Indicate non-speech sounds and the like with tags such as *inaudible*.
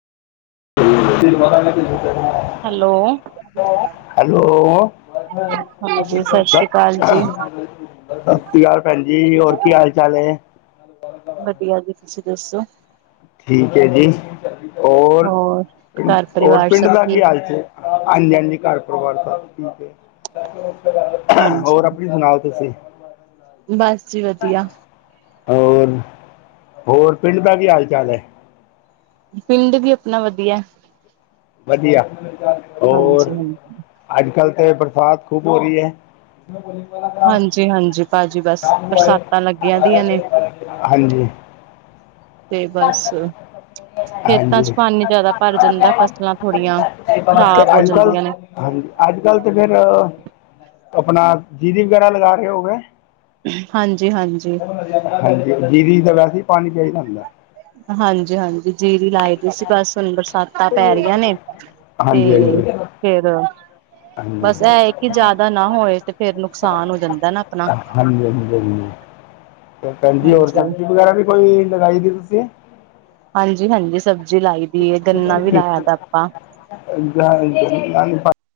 *unintelligible* Hello. Hello. ਸਤਿ ਹਾਂਜੀ ਸਤਿ ਸ੍ਰੀ ਅਕਾਲ ਜੀ। ਸ੍ਰੀ ਅਕਾਲ ਭੈਣ ਜੀ, ਹੋਰ ਕੀ ਹਾਲ? ਚਾਲ ਨੇ? *unintelligible* ਵਧੀਆ ਜੀ, ਤੁਸੀਂ ਦੱਸੋ? ਠੀਕ ਹੈ ਜੀ ਹੋਰ, ਘਰ ਹੋਰ ਪਰਿਵਾਰ ਪਿੰਡ ਸਭ ਦਾ ਕੀ ਠੀਕ? ਹਾਲ ਜੀ? ਹਾਂਜੀ ਹਾਂਜੀ, ਘਰ ਪਰਿਵਾਰ ਸਭ‌ ਠੀਕ ਏ। ਹਾਂਜੀ। ਹੋਰ ਆਪਣੀ ਸੁਣਾਓ ਤੁਸੀ? ਬਸ ਜੀ ਵਧੀਆ। ਹੋਰ, ਹੋਰ ਪਿੰਡ ਦਾ ਕੀ ਹਾਲ ਚਾਲ ਹੈ? ਪਿੰਡ ਵੀ ਆਪਣਾ ਵਧੀਆ। ਵਧੀਆ, ਹੋਰ, ਹਾਂਜੀ ਹਾਂਜੀ, ਅੱਜ-ਕੱਲ੍ਹ ਤੇ ਬਰਸਾਤ ਖੂਬ ਹੋ ਰਹੀ ਹੈ। ਹਾਂਜੀ ਹਾਂਜੀ ਭਾਜੀ ਬਸ ਬਰਸਾਤਾਂ ਲੱਗੀਆਂ ਦੀਆਂ ਨੇ ਹਾਂਜੀ। *unintelligible* ਤੇ ਬਸ। ਖੇਤਾਂ ਹਾਂਜੀ ਚ ਪਾਣੀ ਜਿਆਦਾ ਭਰ ਜਾਂਦਾ, ਫਸਲਾਂ ਥੋੜੀਆਂ ਤੇ ਖ਼ਰਾਬ ਹੋ ਅੱਜ ਕੱਲ ਜਾਂਦੀਆਂ ਨੇ। ਹਾਂਜੀ, ਅੱਜ-ਕੱਲ੍ਹ ਤੇ ਫੇਰ, ਆਪਣਾ ਜੀਰੀ ਵਗੈਰਾ ਲਗਾ ਰਹੇ ਹੋ ਗੇ। ਹਾਂਜੀ- ਹਾਂਜੀ। ਹਾਂਜੀ, ਜੀਰੀ ਦਾ ਵੈਸੇ ਹੀ ਪਾਣੀ ਚਾਹੀਦਾ ਹੁੰਦਾ। ਹਾਂਜੀ- ਹਾਂਜੀ, ਜੀਰੀ ਲਾਈ। ਸੀ ਬਸ ਹੁਣ ਬਰਸਾਤਾਂ ਪੈ ਰਹੀਆਂ ਨੇ, ਹਾਂਜੀ ਹਾਂਜੀ ਤੇ ਹਾਂਜੀ ਫਿਰ ਹਾਂਜੀ ਬਸ ਇਹ ਹੈ ਕਿ ਜ਼ਿਆਦਾ ਨਾ ਹੋਏ, ਤੇ ਫਿਰ ਨੁਕਸਾਨ ਹੋ ਜਾਂਦਾ ਨਾ ਆਪਣਾ। ਹਾਂਜੀ- ਹਾਂਜੀ, ਹੋਰ ਸਬਜ਼ੀ ਵਗੈਰਾ ਵੀ ਕੋਈ ਲਗਾਈ ਦੀ ਤੁਸੀਂ? ਹਾਂਜੀ- ਹਾਂਜੀ, ਸਬਜ਼ੀ ਲਾਈ ਦੀ ਹੈ, ਗੰਨਾ ਵੀ ਠੀਕ ਲਾਇਆ ਦਾ ਆਪਾਂ। *unintelligible*